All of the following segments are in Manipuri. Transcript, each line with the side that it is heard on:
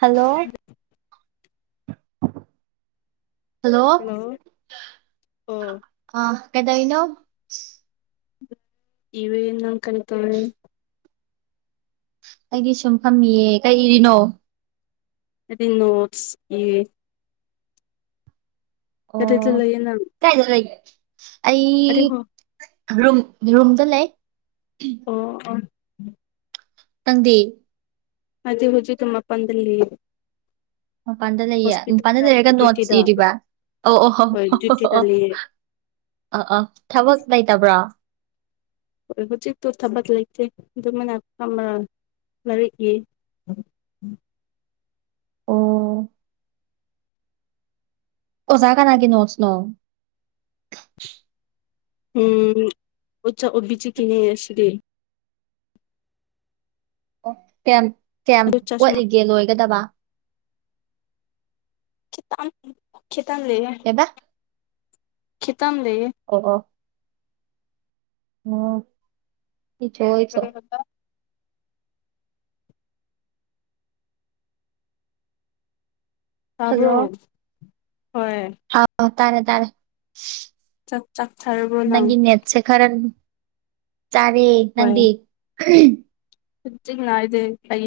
right: ꯍꯜꯂꯣ ꯍꯜꯂꯣ
left: ꯑꯣ
right: ꯑ ꯀꯗꯩꯅꯣ
left: ꯏꯕꯩ ꯅꯪ ꯀꯔꯤ ꯇꯧꯋꯦ
right: ꯑꯩꯗꯤ ꯁꯨꯝ ꯐꯝꯃꯤꯌꯦ ꯀꯩꯏꯔꯤꯅꯣ
left: ꯑꯩꯗꯤ ꯅꯣꯠꯁ ꯏꯔꯦ
right: ꯑꯣ
left: ꯀꯗꯥꯏꯗ ꯂꯩꯌꯦ ꯅꯪ
right: ꯀꯥꯏꯗ ꯂꯩꯒꯦ ꯑꯩ
left: ꯑꯔꯦ ꯍꯣ
right: ꯔꯨꯝ ꯔꯨꯝꯗ ꯂꯩ
left: ꯑꯣ ꯑꯣ
right: ꯅꯪꯗꯤ
left: ꯑꯩꯗꯤ ꯍꯧꯖꯤꯛ ꯃꯥꯄꯟꯗ ꯂꯩꯌꯦ
right: ꯃꯄꯥꯟꯗ ꯂꯩꯌꯦ ꯃꯄꯟꯗ
left: ꯍꯣꯁꯄꯤꯇꯥꯜꯗ
right: ꯂꯩꯔꯒ ꯅꯣꯠꯁ
left: ꯗ꯭ꯌꯨꯇꯤꯗ
right: ꯏꯔꯤꯕ ꯑꯣ ꯑꯣ
left: ꯍꯣꯏ
right: ꯑꯣ
left: ꯗ꯭ꯌꯨꯇꯤꯗ
right: ꯑꯣ
left: ꯂꯩꯌꯦ
right: ꯑ ꯑꯥ ꯊꯕꯛ ꯂꯩꯇꯕ꯭ꯔꯥ
left: ꯍꯣꯏ ꯍꯧꯖꯤꯛ ꯇ ꯊꯄꯗ ꯂꯩꯇꯦ ꯑꯗꯨ ꯑꯗꯨ ꯃꯅ ꯀ ꯃꯔꯔ
right: ꯑꯣ ꯑꯣꯖꯥ ꯀꯥꯅꯥ ꯀ ꯅꯣꯁꯅꯣ
left: ꯎꯝ ꯑꯣ ꯆ ꯑꯣꯕꯤ ꯆ ꯀꯅꯤ ꯑꯁꯤꯔꯤꯦ
right: ꯑꯣ ꯀꯌꯥꯝ ꯀꯌꯥꯝ
left: ꯑꯗꯨ ꯆꯁꯃꯥ
right: ꯑꯣꯠꯂꯤꯒꯦ ꯂꯣꯏꯒꯗꯕ
left: ꯈꯤꯇꯪ ꯈꯤꯇꯪ ꯂꯩꯌꯦ
right: ꯀꯩꯕ
left: [unintelligible]
right: ꯎꯝ ꯏꯊꯣꯛ ꯏꯊꯣ ꯍꯜꯂꯣ
left: ꯇꯕꯔꯣ ꯍꯣꯏ
right: ꯍꯥꯎ ꯇꯥꯔꯦ ꯇꯔꯦ
left: ꯆꯥꯛ ꯆꯥꯛ ꯆꯥꯔꯕ꯭ꯔꯣ ꯅꯪ
right: ꯅꯪꯒꯤ ꯅꯦꯠꯁꯦ ꯈꯔ ꯆꯥꯔꯦ
left: ꯍꯣꯏ
right: ꯅꯪꯗꯤ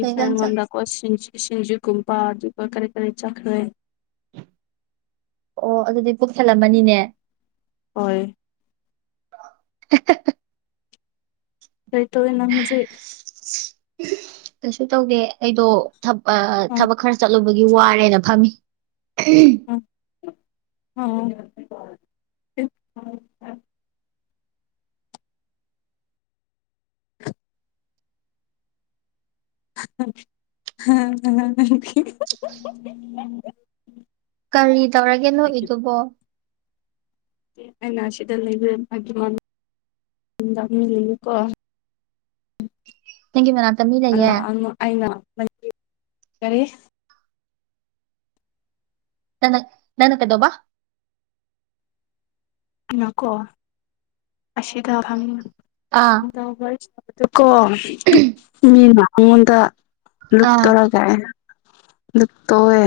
right: ꯀꯩ ꯏꯟꯖꯥꯡ ꯆꯥ
left: ꯁꯤꯡꯖꯨꯒꯨꯝꯕ ꯑꯗꯨꯒ ꯀꯔꯤ ꯀꯔꯤ ꯆꯥꯈ꯭ꯔꯦ
right: ꯑꯣ ꯑꯗꯨꯗꯤ ꯄꯨꯛ ꯊꯜꯂꯝꯃꯅꯤꯅꯦ
left: ꯍꯣꯏ
right: [inaudible]
left: ꯀꯩ ꯇꯧꯋꯦ ꯅꯪ ꯍꯧꯖꯤꯛ
right: ꯀꯩꯁꯨ ꯇꯧꯗꯦ ꯑꯩꯗꯣ
left: ꯑꯥ
right: ꯊꯕꯛ ꯈꯔ ꯆꯠꯂꯨꯕ ꯍꯜꯔꯛꯄꯒꯤ ꯋꯥꯔꯦꯅ ꯐꯝꯃꯤ
left: ꯎꯝ [inaudible] [unintelligible]
right: ꯀꯔꯤ ꯇꯧꯔꯒꯦ ꯅꯣꯛꯏꯗꯨꯕꯣ
left: ꯑꯩꯅ ꯁꯤꯗ ꯂꯩꯕ ꯃꯥꯒꯤ ꯃꯅꯤꯡꯗ ꯃꯤ ꯂꯩꯌꯦꯕꯀꯣ
right: ꯑꯩꯗꯤ ꯀꯅꯥꯝ
left: [unintelligible]
right: ꯅꯪꯅ ꯅꯪꯅ ꯀꯩꯗꯧꯕꯥ
left: ꯑꯩꯅꯀꯣ ꯑꯁꯤꯗ
right: ꯑꯥ
left: [unintelligible] ꯀꯣ ꯃꯤꯅ ꯃꯉꯣꯟꯗ
right: ꯑꯥ
left: ꯂꯨꯞꯇꯣꯔꯒ ꯅꯨꯛꯇꯧꯋꯦ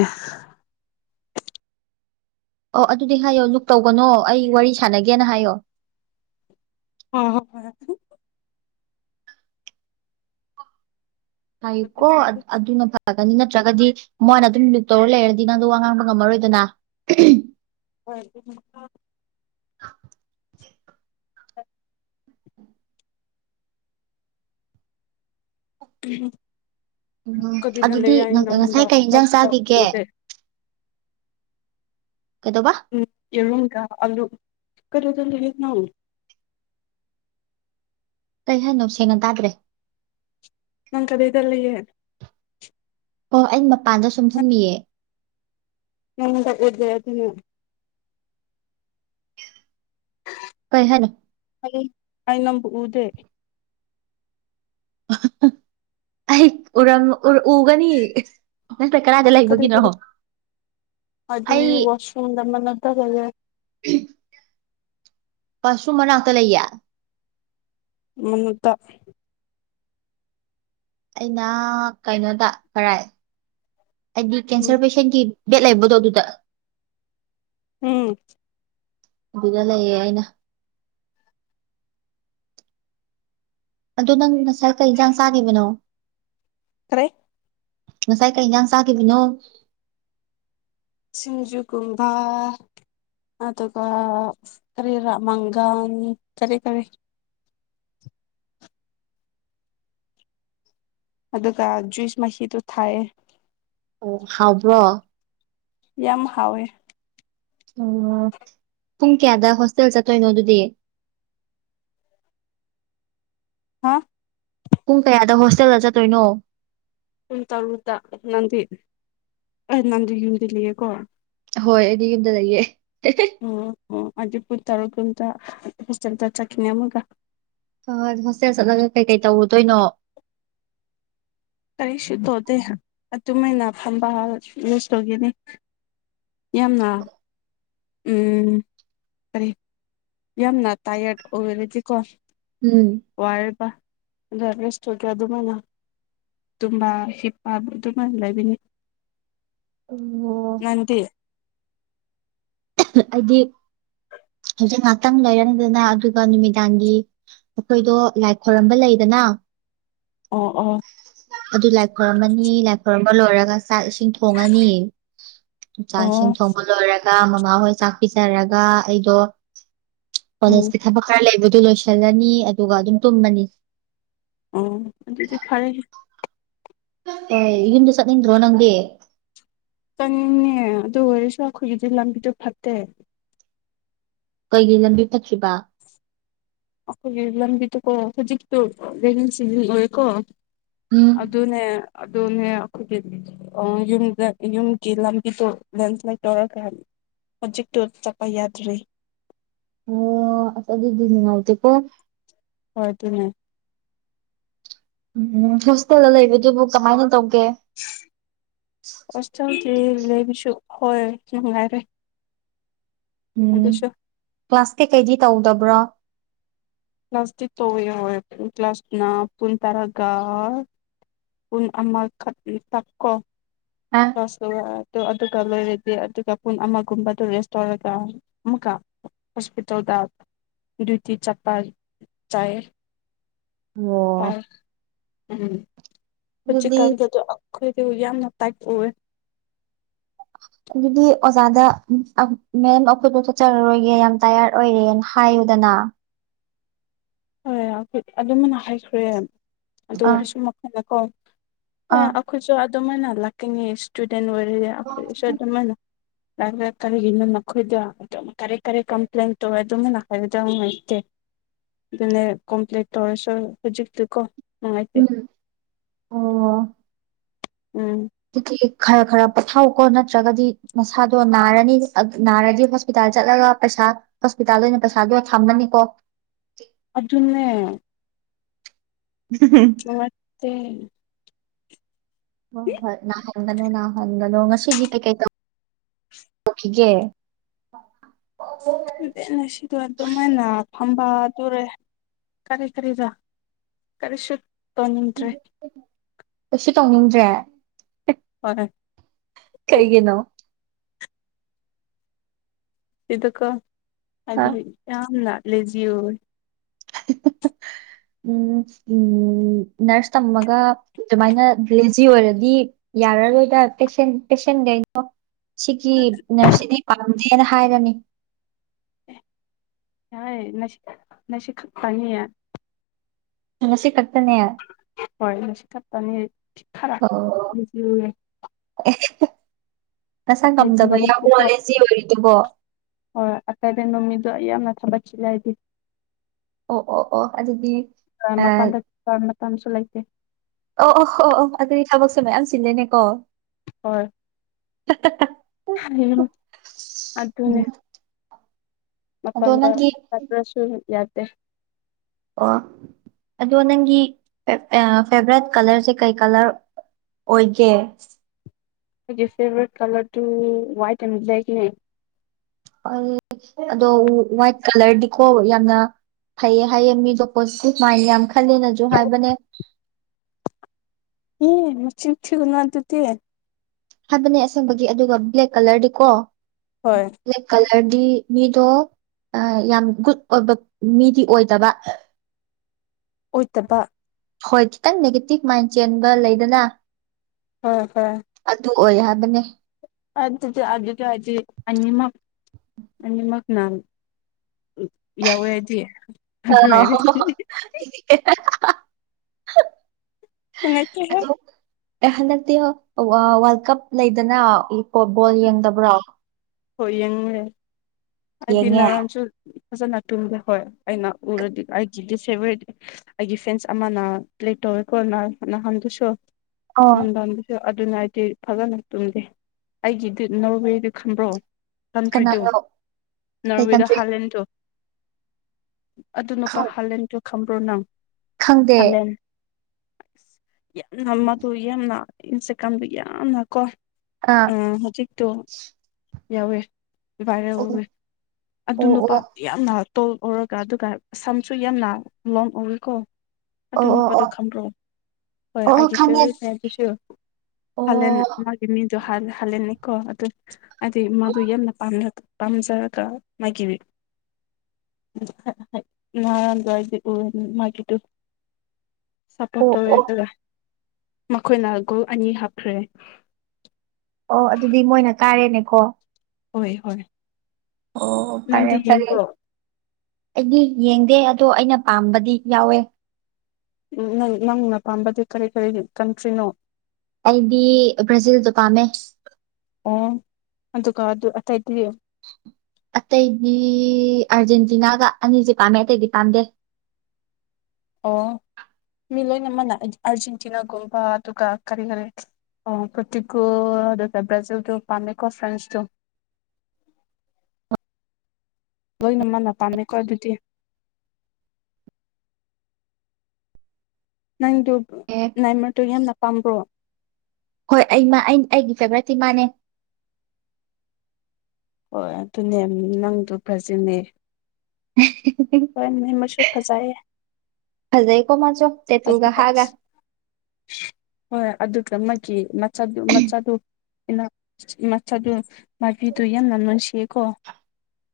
right: ꯑꯣ ꯑꯗꯨꯗꯤ ꯍꯥꯏꯌꯣ ꯂꯨꯛ ꯇꯧꯒꯅꯣ ꯑꯩ ꯋꯥꯔꯤ ꯁꯥꯟꯅꯒꯦꯅ ꯍꯥꯏꯌꯣ
left: [unintelligible]
right: ꯍꯥꯏꯌꯨꯀꯣ ꯑꯗꯨꯅ ꯐꯩꯏ ꯐꯒꯅꯤ ꯅꯠꯇ꯭ꯔꯒꯗꯤ ꯃꯣꯏꯅ ꯑꯗꯨꯝ ꯂꯨꯛ ꯇꯧꯔ ꯂꯩꯔꯗꯤ ꯅꯪꯗꯣ ꯋꯥ ꯉꯥꯡꯕ ꯉꯝꯃꯔꯣꯏꯗꯅ
left: ꯍꯣꯏ ꯑꯗꯨ
right: ꯑꯟꯑꯣꯗꯤꯕꯜ
left: ꯑꯟꯑꯣꯗꯤꯕꯜ
right: ꯎꯝ
left: ꯀꯕꯤꯅ
right: ꯑꯗꯨꯗꯤ
left: ꯂꯩ ꯌꯥ ꯏꯅ
right: ꯉꯁꯥꯏ
left: ꯃꯗ
right: ꯀꯩ ꯏꯟꯖꯥꯡ
left: ꯇ
right: ꯆꯥꯈꯤꯒꯦ
left: ꯎꯗꯦ
right: ꯀꯩꯗꯧꯕ
left: ꯎꯝ ꯌꯦꯔꯨꯨꯝꯒꯥ ꯑꯂꯨ ꯀꯗꯥ ꯆ ꯂꯩꯒ
right: ꯀꯩ ꯍꯥꯏꯅꯣ ꯁꯦꯡꯅ ꯇꯥꯗ꯭ꯔꯦ
left: ꯅꯪ ꯀꯗꯩꯗ ꯂꯩꯌꯦ
right: ꯑꯣ ꯑꯩ ꯃꯄꯥꯟꯗ ꯁꯨꯝ ꯐꯝꯃꯤꯌꯦ
left: ꯑꯟꯏꯟꯇꯦꯜꯂꯤꯖꯦꯕꯜ
right: ꯀꯩ ꯍꯥꯏꯅꯣ
left: ꯑꯩ ꯑꯩ ꯅꯪꯕꯨ ꯎꯗꯦ
right: ꯑꯩ ꯎꯔꯝ ꯎ ꯎꯒꯅꯤ ꯅꯪ ꯀꯗꯥꯏꯗ ꯂꯩꯕꯒꯤꯅꯣ
left: ꯑꯗꯤ
right: ꯑꯩ
left: ꯋꯥꯁꯔꯨꯝ ꯗ ꯃꯅꯥꯛꯇ ꯂꯩꯌꯦ
right: [unintelligible] ꯋꯥꯁꯔꯨꯝ ꯃꯅꯥꯛꯇ ꯂꯩꯌꯦ
left: ꯃꯠꯇ
right: ꯑꯩꯅ ꯀꯩꯅꯣꯗ ꯀꯔꯥꯏ ꯑꯩꯗꯤ
left: ꯎꯝ
right: ꯀꯦꯟꯁꯔ ꯄꯦꯁꯦꯟꯒꯤ ꯕꯦꯠ ꯂꯩꯕꯗꯣ ꯑꯗꯨꯗ
left: ꯎꯝ
right: ꯑꯗꯨꯗ ꯂꯩꯌꯦ ꯑꯩꯅ ꯑꯗꯨ ꯅꯪ ꯉꯁꯥꯏ ꯀꯩ ꯌꯦꯟꯁꯥꯡ ꯆꯥꯈꯤꯕꯅꯣ
left: ꯀꯔꯦ
right: ꯉꯁꯥꯏ ꯀꯩ ꯏꯟꯖꯥꯡ ꯆꯥꯈꯤꯕꯅꯣ
left: ꯁꯤꯡꯖꯨ ꯀꯨꯝꯕꯥ ꯑꯗꯨꯒ ꯀꯔꯤ ꯔ ꯃꯪꯒꯥꯟ ꯀꯔꯤ ꯀꯔꯤ ꯑꯗꯨꯒ ꯖꯨꯏꯁ ꯃꯤꯗꯨ ꯊꯥꯏꯌꯦ
right: ꯑꯣ ꯍꯥꯎꯕ꯭ꯔꯣ
left: ꯌꯥꯝ ꯍꯥꯎꯋꯦ
right: ꯑꯣ ꯄꯨꯡ ꯀꯌꯥꯗ ꯍꯣꯁꯇꯦꯜ ꯆꯠꯇꯣꯏꯅꯣ ꯑꯗꯨꯗꯤ ꯑꯟꯑꯣꯗꯤꯕꯜ
left: ꯍꯥ
right: ꯄꯨꯡ ꯀꯌꯥꯗ ꯍꯣꯁꯇꯦꯜꯗ ꯆꯠꯇꯣꯏꯅꯣ
left: ꯄꯨꯡ ꯇꯔꯨꯛꯇ ꯅꯪꯗꯤ ꯑꯩ ꯅꯪꯗꯤ ꯌꯨꯝꯗ ꯂꯩꯌꯦꯀꯣ
right: ꯍꯣꯏ ꯑꯩꯗꯤ ꯌꯨꯝꯗ ꯂꯩꯌꯦ
left: ꯑꯣ ꯑꯣ ꯑꯗꯨ ꯄꯨꯨꯡ ꯇꯔꯨꯛ ꯀꯨꯝꯇ ꯍꯣꯁꯇꯦꯜꯗ ꯆꯠꯈꯤꯅꯦ ꯑꯃꯒ
right: ꯍꯣꯍꯣꯏ ꯍꯣꯁꯇꯦꯜ ꯆꯠꯂꯒ ꯀꯩꯀꯩ ꯇꯧꯔꯨꯗꯣꯏꯅꯣ
left: ꯀꯩꯁꯨ ꯇꯣꯗꯦ ꯑꯗꯨꯃꯥꯏꯅ ꯐꯝꯕ ꯌꯨꯁꯇꯒꯤꯅꯤ ꯌꯥꯝꯅ ꯎꯝ ꯀꯔꯤ ꯌꯥꯝꯅ ꯇꯥꯏꯌꯔꯠ ꯑꯣꯏꯔꯗꯤꯀꯣ
right: ꯎꯝ
left: ꯋꯥꯔꯤꯕ ꯒꯦꯁꯣ ꯀꯌꯥ ꯑꯗꯨꯃꯅ ꯇꯨꯝꯕꯥ ꯍꯞꯄ ꯇꯃ ꯏꯂꯕꯤꯅꯤ
right: ꯑꯣ
left: ꯅꯗꯤ
right: ꯍꯥꯏꯗꯤ ꯍꯧꯖꯤꯛ ꯉꯍꯥꯛꯇꯪ ꯂꯩꯔꯅꯤꯗꯅ ꯑꯗꯨꯒ ꯅꯨꯃꯤꯗꯥꯡꯒꯤ ꯑꯩꯈꯣꯏꯗꯣ ꯂꯥꯏ ꯈꯣꯏꯔꯝꯕ ꯂꯩꯗꯅ
left: ꯑꯣ ꯑꯣ
right: ꯑꯗꯨ ꯂꯥꯏꯥꯛ ꯀꯅꯤ ꯂꯥꯏꯥꯛꯝꯕ ꯂꯔꯒ ꯆꯥꯛ ꯏꯁꯤꯡ ꯊꯣꯡꯉꯅꯤ ꯆꯥꯛ ꯏꯁꯤꯡ
left: ꯑꯣ
right: ꯊꯣꯡꯕ ꯂꯣꯏꯔꯒ ꯃꯥꯣ
left: ꯎꯝ
right: ꯑꯗꯨ ꯂꯣꯏꯁꯤꯜꯂꯅꯤ ꯑꯗꯨꯒ ꯑꯗꯨꯝ ꯇꯨꯝꯃꯅꯤ
left: ꯑꯣ ꯈꯔ
right: ꯑ ꯏꯟꯁ ꯔ꯭ꯔꯣ ꯅꯪꯗꯤ
left: ꯆꯪꯅꯤꯡꯉ ꯑꯗꯨ ꯑꯣꯏꯔꯁꯨ ꯑꯩꯈꯣꯏꯒꯤꯗꯤ ꯂꯝꯕꯤꯗꯣ ꯐꯠꯇꯦ
right: ꯀꯩꯒꯤ ꯂꯝꯕꯤ ꯊ꯭ꯔꯤꯕ
left: ꯑꯩꯈꯒꯤ ꯂꯝꯕꯤ ꯇꯖꯤꯣ ꯑꯗꯨ
right: ꯎꯝ
left: ꯑꯗꯨꯅꯦ ꯑꯗꯨꯅꯦ ꯑꯩꯈꯣꯏꯒꯤ ꯌꯨꯝꯗ ꯌꯨꯝꯒꯤ ꯂꯝꯕꯤꯗꯣ ꯂꯦꯟꯁ꯭ꯂꯥꯏꯠ ꯇꯧꯔ ꯀ ꯍꯥꯏꯅꯤ ꯍꯧꯖꯤꯛ ꯇꯨꯔ ꯆꯄ ꯌꯥꯗ꯭ꯔꯔꯤ
right: ꯑꯣ ꯑ ꯑꯗꯨꯗꯤ ꯅꯤꯡ ꯉꯎꯇ ꯄ
left: ꯍ ꯑꯗꯨꯅꯦ
right: ꯎꯝ ꯍꯣꯁꯇꯦꯜꯗ ꯂꯩꯕꯗꯨꯕꯨ ꯀꯃꯥꯏꯅ ꯇꯧꯕ
left: ꯍꯁꯇꯦꯜꯗꯤ ꯂꯩꯕꯤꯁꯨ ꯍꯣꯏ ꯅꯨꯡꯉꯥꯏꯔꯦ
right: ꯎꯝ
left: ꯑꯗꯨꯁꯨ
right: ꯀ꯭ꯂꯥꯁ ꯀꯩꯀꯩꯗꯤ ꯇꯧꯗꯕ꯭ꯔꯣ
left: ꯀ꯭ꯂ꯭ꯂꯥꯁꯇꯤꯛ ꯇꯧꯋꯤ ꯌꯥꯎꯋꯦꯨꯡ ꯀ꯭ꯂ꯭ꯂꯥꯁꯅ ꯄꯨꯟ ꯇꯔꯥꯒ ꯑꯃ ꯇꯛꯣ
right: ꯑ
left: ꯂꯣꯏꯔꯗꯤ ꯑꯗꯨꯒ ꯄꯨꯡ ꯑꯃꯒꯨꯝꯕꯗ ꯔꯦꯁ ꯇꯧꯔꯒ ꯑꯃꯨꯛꯀ ꯍꯁꯄꯤꯇꯥꯜꯗ ꯏꯇꯤ ꯆꯞꯄꯜ ꯆꯔ
right: ꯑꯣ
left: ꯎꯝ ꯍꯧꯖꯤ
right: ꯑꯗꯨꯗꯤ
left: ꯀꯥꯟꯗꯗ ꯑꯈꯣꯏ ꯁꯤ ꯌꯥꯝꯅ ꯇꯥꯏ ꯑꯣꯏꯑꯦ
right: [unintelligible] ꯑꯗꯨꯗꯤ ꯑꯣꯖꯥꯗ ꯃꯦꯝ ꯑꯩꯈꯣꯏꯄ ꯆꯠꯆꯔꯔꯣꯏꯒꯦ ꯌꯥꯝ ꯇꯌꯥꯔꯠ ꯑꯣꯏꯔꯦꯅ ꯍꯥꯏꯌꯨꯗꯅ ꯑ
left: ꯍꯣꯏꯣꯏ ꯑꯗꯨꯃꯅ ꯍꯥꯏꯈ꯭ꯔꯦ ꯑꯗꯨ
right: ꯑꯥ
left: ꯑꯣꯏꯔꯁꯨ ꯃꯈꯜ ꯀꯣ ꯑꯦ
right: ꯑꯥ
left: ꯑꯩꯈꯣꯏꯁꯨ ꯑꯗꯨꯃꯥꯏꯅ ꯂꯥꯛꯀꯅꯤ ꯏꯁꯇꯨꯗꯦꯟ ꯑꯣꯏꯔꯗꯤ ꯑꯩꯈꯣꯏꯁꯨ ꯑꯗꯨꯃꯥꯏꯅ ꯀꯔꯤꯒꯤꯅꯣ ꯃꯈꯣꯏꯗꯣ ꯀꯔꯤ ꯀꯔꯤ ꯀꯝꯄ꯭ꯂꯦꯟ ꯇꯧꯋꯦ ꯑꯗꯨꯝꯅ ꯍꯥꯏꯕꯗ ꯂꯩꯇꯦ
right: [inaudible]
left: ꯑꯗꯨꯅꯦ ꯀꯝꯄ꯭ꯂꯤꯠ ꯇꯧꯔꯁꯨ ꯍꯧꯖꯤꯛꯇꯤꯀꯣ ꯅꯨꯡꯉꯥꯏꯇꯦ
right: ꯎꯝ ꯑꯣ
left: ꯎꯝ
right: [inaudible] ꯈꯔ ꯈꯔ ꯄꯣꯊꯥꯎꯀꯣ ꯅꯠꯇ꯭ꯔꯒꯗꯤ ꯅꯁꯥꯗꯣ ꯅꯥꯔꯅꯤ ꯅꯥꯔꯗꯤ ꯍꯣꯁꯄꯤꯇꯥꯜ ꯆꯠꯂꯒ ꯄꯩꯥ ꯄꯩꯁ ꯍꯣꯁꯄꯤꯇꯥꯜꯗ ꯑꯣꯏꯅ ꯄꯩꯁꯥꯗ ꯊꯝꯃꯅꯤꯀꯣ
left: ꯑꯔꯖꯨ ꯃꯦ
right: ꯍꯣꯏ ꯍꯣꯏ ꯅꯥꯍꯟꯒꯅꯣ ꯅꯥꯍꯟꯒꯅꯣ ꯉꯁꯤꯗꯤ ꯀꯩꯀꯩ ꯇꯧ ꯒꯦ
left: ꯑꯗꯨꯩꯅ ꯁꯤꯗꯣ ꯑꯗꯨꯃꯥꯏꯅ ꯐꯝꯕ ꯑꯗꯨꯣꯔꯦ ꯀꯔꯤ ꯀꯔꯤꯗ ꯀꯔꯤꯁꯨ ꯇ ꯅꯗ꯭ꯔꯦ
right: ꯀꯩꯁꯨ ꯇꯧꯅꯤꯡꯗ꯭ꯔꯦ
left: ꯍꯣꯏ
right: ꯀꯩꯒꯤꯅꯣ
left: ꯏꯗꯀꯣ ꯑ ꯌꯥꯝ ꯂ ꯂꯦꯖꯣ
right: [unintelligible] ꯎꯝ ꯎ ꯅꯔꯁ ꯇꯝꯃꯒ ꯑꯗꯨꯃꯥꯏꯅ ꯂꯤꯖꯤ ꯑꯣꯏꯔꯗꯤ ꯌꯥꯔꯔꯣꯏꯗ ꯄꯦꯁꯦꯟ ꯄꯦꯁꯦꯟ ꯀꯩꯅꯣ ꯁꯤꯒꯤ ꯅꯔꯁꯗꯤ ꯄꯥꯝꯗꯦꯅ ꯍꯥꯏꯔꯝꯃꯤ
left: ꯍꯁꯤ ꯅꯁꯤ ꯐꯅꯤ
right: ꯍ ꯁꯤ ꯀ
left: ꯍꯣꯏꯁꯤꯀꯞꯇꯅꯤ ꯈꯔ
right: ꯑꯣ ꯅꯁꯥ
left: ꯑꯇꯩꯕ
right: ꯉꯝꯗꯕ ꯌꯥꯂꯦ ꯑꯣꯏꯔꯤꯗꯨꯕꯣ
left: ꯍꯣꯏꯣꯏ ꯑꯀꯥꯏꯗ ꯅꯨꯃꯤꯗꯣ ꯌꯥꯝꯅ ꯊꯥꯕꯠꯁꯤꯂ ꯍꯥꯏꯗꯤ
right: ꯑꯣ ꯑꯣ ꯑꯣ ꯑꯗꯨꯗꯤ ꯑ
left: ꯃꯄꯥꯟꯗ ꯃꯇꯝꯁꯨ ꯂꯩꯇꯦ
right: ꯑꯣ ꯑꯣ ꯑꯣ ꯑꯣ ꯑꯗꯨꯗꯤ ꯊꯕꯛꯁꯦ ꯃꯌꯥꯝ ꯆꯤꯜꯂꯦꯅꯦꯀꯣ
left: ꯍꯣꯏ ꯑꯗꯨꯅꯦ
right: ꯎꯝ ꯑꯗꯣ
left: ꯃꯄꯥꯟꯗ
right: ꯅꯪꯒꯤ
left: ꯆꯠꯇ꯭ꯔꯁꯨ ꯌꯥꯗꯦ
right: ꯑꯣ ꯑꯗꯣ ꯅꯪꯒꯤ ꯐꯦꯚꯔꯥꯏꯠ ꯀꯂꯔꯁꯦ ꯀꯩ ꯀꯂꯔ ꯑꯣꯏꯒꯦ
left: ꯐꯦꯚꯔꯦꯠ ꯀꯂꯔ ꯇ ꯍꯋꯥꯏꯠ ꯑꯦꯟ ꯕ꯭ꯂꯦꯛꯅꯦ
right: ꯑꯣ ꯑꯗꯣ ꯋꯥꯏꯠ ꯀꯂꯔꯗꯤꯀꯣ ꯌꯥꯝꯅ ꯐꯩꯌꯦ ꯍꯥꯏꯌꯦ ꯃꯤꯗꯣ ꯄꯣꯖꯤꯇꯤꯚ ꯃꯥꯏꯟ ꯌꯥꯝ ꯈꯂꯦꯅꯁꯨ ꯍꯥꯏꯕꯅꯦ
left: ꯍ ꯃ ꯆ ꯆꯅ ꯉꯇꯇ
right: ꯍꯥꯏꯕꯅꯦ ꯑꯁꯪꯕꯒꯤ ꯑꯗꯨꯒ ꯕ꯭ꯂꯦꯛ ꯀꯂꯔꯗꯤꯀꯣ
left: ꯍꯣꯏ
right: ꯭ꯂꯦꯛ ꯀꯂ ꯍꯥꯏꯔꯗꯤ ꯃꯤꯗꯣ ꯌꯥꯝ ꯒꯨꯗ ꯑꯣꯏꯕ ꯃꯤꯗꯤ ꯑꯣꯏꯗꯕ [unintelligible] [inaudible]
left: ꯑꯣꯏꯇꯕ
right: ꯍꯣꯏ ꯈꯤꯇꯪ ꯅꯦꯒꯦꯇꯤꯚ ꯃꯥꯏꯟ ꯆꯦꯟꯕ ꯂꯩꯗꯅ
left: ꯍ ꯍꯝ
right: ꯑꯗꯨ ꯑꯣꯏ ꯍꯥꯏꯕꯅꯦ
left: ꯑ ꯃꯒ ꯅ ꯌꯥ ꯋꯥ ꯌꯥꯗꯤ
right: ꯑ
left: ꯃꯠꯇꯍꯣ
right: ꯑꯦ ꯍꯟꯗꯛꯇꯤ ꯋꯥꯔꯜ ꯀꯞ ꯂꯩꯗꯅ ꯕꯣꯜ ꯌꯦꯡꯗꯕ꯭ꯔꯣ
left: ꯍꯣꯏ ꯌꯦꯡꯨꯔꯦ ꯍꯥꯏꯗꯤ
right: ꯌꯦꯡꯉꯦ
left: ꯅꯔꯣꯟꯁꯨ ꯐꯖꯅ ꯇꯨꯝꯗꯦ ꯍꯣꯏ ꯑꯩꯅ ꯎꯔꯗꯤ ꯑꯩꯒꯤ ꯗꯤꯁ ꯐꯦꯚꯠ ꯗ ꯑꯩꯒꯤ ꯐ꯭ꯔꯦꯟꯁ ꯑꯃꯅ ꯦ ꯀꯣꯅ
right: ꯑꯣ
left: ꯅꯍꯥꯟꯗꯨꯁꯨꯣꯅꯨꯡꯝꯁꯨ ꯑꯗꯨꯅ ꯍꯥꯏꯗꯤ ꯐꯖꯅ ꯇꯨꯝꯗꯦ ꯑꯩꯒꯤꯗꯤ ꯅꯣꯔꯕꯦꯗꯨ ꯈꯟꯕ꯭ꯔꯣ ꯀꯟꯇ꯭ꯔꯤꯗꯨꯣ
right: ꯀꯅꯥꯅꯣ ꯀꯩ
left: ꯅꯣꯔꯋꯦꯗ
right: ꯀꯟꯇ꯭ꯔꯤ
left: ꯍꯂꯦꯟꯗꯣ ꯑꯗꯨ ꯅꯨꯄꯥ ꯍꯥꯂꯦꯟꯗꯨꯣ ꯈꯕ꯭ꯔꯣ ꯅꯪ
right: ꯈꯪꯗꯦ
left: ꯑꯁ ꯌꯥꯝꯅ ꯃꯗꯨ ꯌꯥꯝꯅ ꯏꯟꯁꯀꯝꯗꯨ ꯌꯥꯝꯅ ꯀꯣ
right: ꯑꯥ
left: ꯑ ꯍꯧꯖꯤꯛꯇꯣ ꯌꯥꯎꯋꯦ
right: ꯑꯣ
left: ꯚꯏꯔꯧꯋꯦ ꯑꯗꯨ
right: ꯑꯣ
left: ꯅꯨꯄꯥ
right: ꯑꯣ
left: ꯌꯥꯝ ꯇꯣꯜ ꯂꯧꯔꯒ ꯑꯗꯨꯒ ꯁꯝꯁꯨ ꯌꯥꯝꯅ ꯂꯣꯡ ꯎꯏꯀꯣ ꯑꯗꯨ
right: ꯑꯣ
left: ꯅꯨꯄꯥꯗꯣ
right: ꯑꯣ
left: ꯈꯪ꯭ꯔꯣ ꯍꯣꯏ
right: ꯑꯣ ꯑꯣ
left: ꯑꯩꯒꯤ
right: ꯈꯪꯉꯦ
left: ꯐꯦꯚꯣꯔꯦꯠ ꯍꯥꯏꯕꯁꯨ
right: ꯑꯣ
left: ꯍꯜꯂꯦꯅ ꯃꯥꯒꯤ ꯃꯤꯗꯨ ꯍꯥ ꯍꯂꯦꯅꯦ ꯀꯣ ꯑꯗꯨ ꯃꯥꯗꯨ ꯌꯥꯝꯅꯝ ꯄꯥꯝꯖꯔꯒ ꯃꯒꯤꯕꯤꯌꯨ ꯅꯔ ꯏ ꯃꯥꯒꯤꯗꯨꯨ ꯁꯞꯄꯣꯔꯠ
right: ꯑꯣ
left: ꯇꯧꯋꯦ
right: ꯑꯣ
left: ꯑꯗꯨꯒ ꯃꯈꯣꯏꯅ ꯒꯨꯜ ꯑꯅꯤ ꯍꯥꯞꯈ꯭ꯔꯦ
right: ꯍꯣ
left: ꯍꯣꯏ ꯍꯣꯏ
right: ꯑꯣ ꯐꯔꯦ
left: ꯅꯪꯗꯤ
right: ꯐꯔꯦ
left: ꯌꯦꯡꯕ꯭ꯔꯣ
right: ꯑꯩꯗꯤ ꯌꯦꯡꯗꯦ ꯑꯗꯣ ꯑꯩꯅ ꯄꯥꯝꯕꯗꯤ ꯌꯥꯎꯋꯦ
left: ꯎ ꯅꯪ ꯅꯪꯅ ꯄꯥꯝꯕꯗꯤ ꯀꯔꯤ ꯀꯔꯤ ꯀꯟꯇ꯭ꯔꯤꯅꯣ
right: ꯑꯩꯗꯤ ꯭ꯔꯖꯤꯜ ꯇ ꯄꯥꯝꯃꯦ
left: ꯑꯣ ꯑꯗꯨꯒ ꯑꯗꯨ ꯑꯇꯩꯗꯤ
right: ꯑꯇꯩꯗꯤ ꯑꯥꯔꯖꯦꯟꯇꯤꯅꯥꯒ ꯑꯅꯤꯁꯤ ꯄꯥꯝꯃꯦ ꯑꯇꯩꯗꯤ ꯄꯥꯝꯗꯦ [unintelligible]
left: ꯑꯣ ꯃꯤ ꯂꯣꯏꯅꯃꯛꯅ ꯑꯔꯖꯦꯟꯇꯤꯅꯥꯒꯨꯝꯕ ꯑꯗꯨꯒ ꯀꯔꯤ ꯀꯔꯤ ꯑꯣ ꯄꯇꯀꯣ ꯑꯗꯨ ꯭ꯔꯥꯖꯤꯜ ꯇꯣ ꯄꯥꯝꯃꯦꯀꯣ ꯐ꯭ꯔꯦꯟꯁ ꯇꯣ
right: [unintelligible]
left: ꯂꯣꯏꯅ ꯃꯥꯅ ꯄꯥꯝꯃꯦꯀꯣ ꯑꯗꯨꯗꯤ ꯅꯪꯗꯨ
right: ꯑꯦ
left: ꯅꯥꯏꯃꯔꯗꯨꯣ ꯌꯥꯝꯅ ꯄꯥꯝꯕ꯭ꯔꯣ
right: ꯍꯣꯏ ꯑꯩꯃ ꯑꯩ ꯑꯩꯒꯤ ꯐꯦꯚꯔꯦꯠꯤ ꯏꯃꯥꯅꯦ
left: ꯍꯣꯏ ꯑꯗꯨꯅꯦ ꯅꯪꯗ ꯐꯖꯅꯦ
right: [unintelligible]
left: ꯐꯖꯩꯌꯦ
right: ꯐꯖ ꯀꯣꯃꯆꯣ ꯇ ꯇꯨꯒ
left: ꯑꯗꯨꯒ
right: ꯍꯥꯒ [unintelligible]
left: ꯍꯣꯏ ꯍꯣꯏ ꯑꯗꯨꯒ ꯃꯥꯒꯤ ꯃꯆꯥ ꯃꯆꯥꯗꯨ ꯃꯆꯥꯗꯨ ꯃꯕꯤꯗꯨ ꯌꯥꯝꯅ ꯂꯟꯁꯤꯌꯦꯀꯣ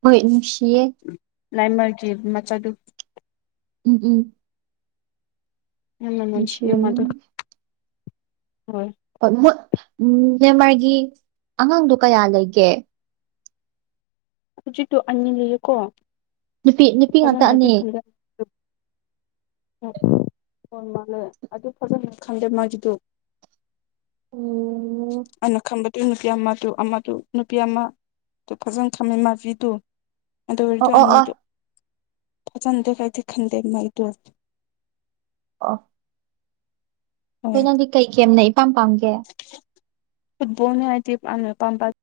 right: ꯍꯣꯏ ꯅꯨꯡꯁꯤꯌꯦ
left: ꯂꯥꯏꯃ ꯃꯆꯥꯗꯨ
right: ꯎꯝ ꯎꯝ
left: ꯑꯃ ꯃꯁꯤꯃꯗ
right: ꯅꯨꯡꯁꯤꯔꯝꯅꯤ
left: ꯍꯣꯏ
right: ꯍꯣꯏ ꯃꯦꯟꯃꯥꯔꯒꯤ ꯑꯉꯥꯡꯗꯣ ꯀꯌꯥ ꯂꯩꯒꯦ
left: ꯍꯧꯖꯤ ꯇꯨ ꯑꯅꯤ ꯂꯩꯌꯦꯀꯣ
right: ꯅꯨꯄꯤ ꯅꯨꯄꯤ ꯉꯥꯛꯇ
left: ꯐꯖꯅꯗꯤ
right: ꯑꯅꯤ
left: ꯍ ꯃꯥꯅꯦꯦ ꯑꯗꯨ ꯐꯖꯅ ꯈꯟꯗꯦ ꯃꯥꯒꯤꯗꯨ
right: ꯑꯣ
left: ꯑꯅ ꯈꯝꯕ ꯑ ꯅꯨꯄꯤ ꯑꯃꯗꯣ ꯑꯃꯗꯨ ꯅꯨꯄꯤ ꯑꯃꯗꯣ ꯐꯖꯅ ꯊꯝꯃꯦ ꯃꯥꯕꯤꯗꯨꯣ ꯑꯗ ꯑꯣꯏ ꯑꯗꯨ
right: ꯑꯣ ꯑꯣ
left: ꯑꯅꯨꯔꯨ ꯐ ꯆꯗ ꯀꯗꯤ ꯈꯟꯗꯦ ꯃꯜꯗꯁ
right: ꯑ ꯅꯣꯏ
left: ꯍꯣꯏ
right: ꯅꯪꯗꯤ ꯀꯩ ꯀꯦꯝꯅ ꯏꯄꯥꯝ ꯄꯥꯝꯒꯦ
left: ꯐꯨꯕꯣꯅ ꯑꯗꯤ ꯄ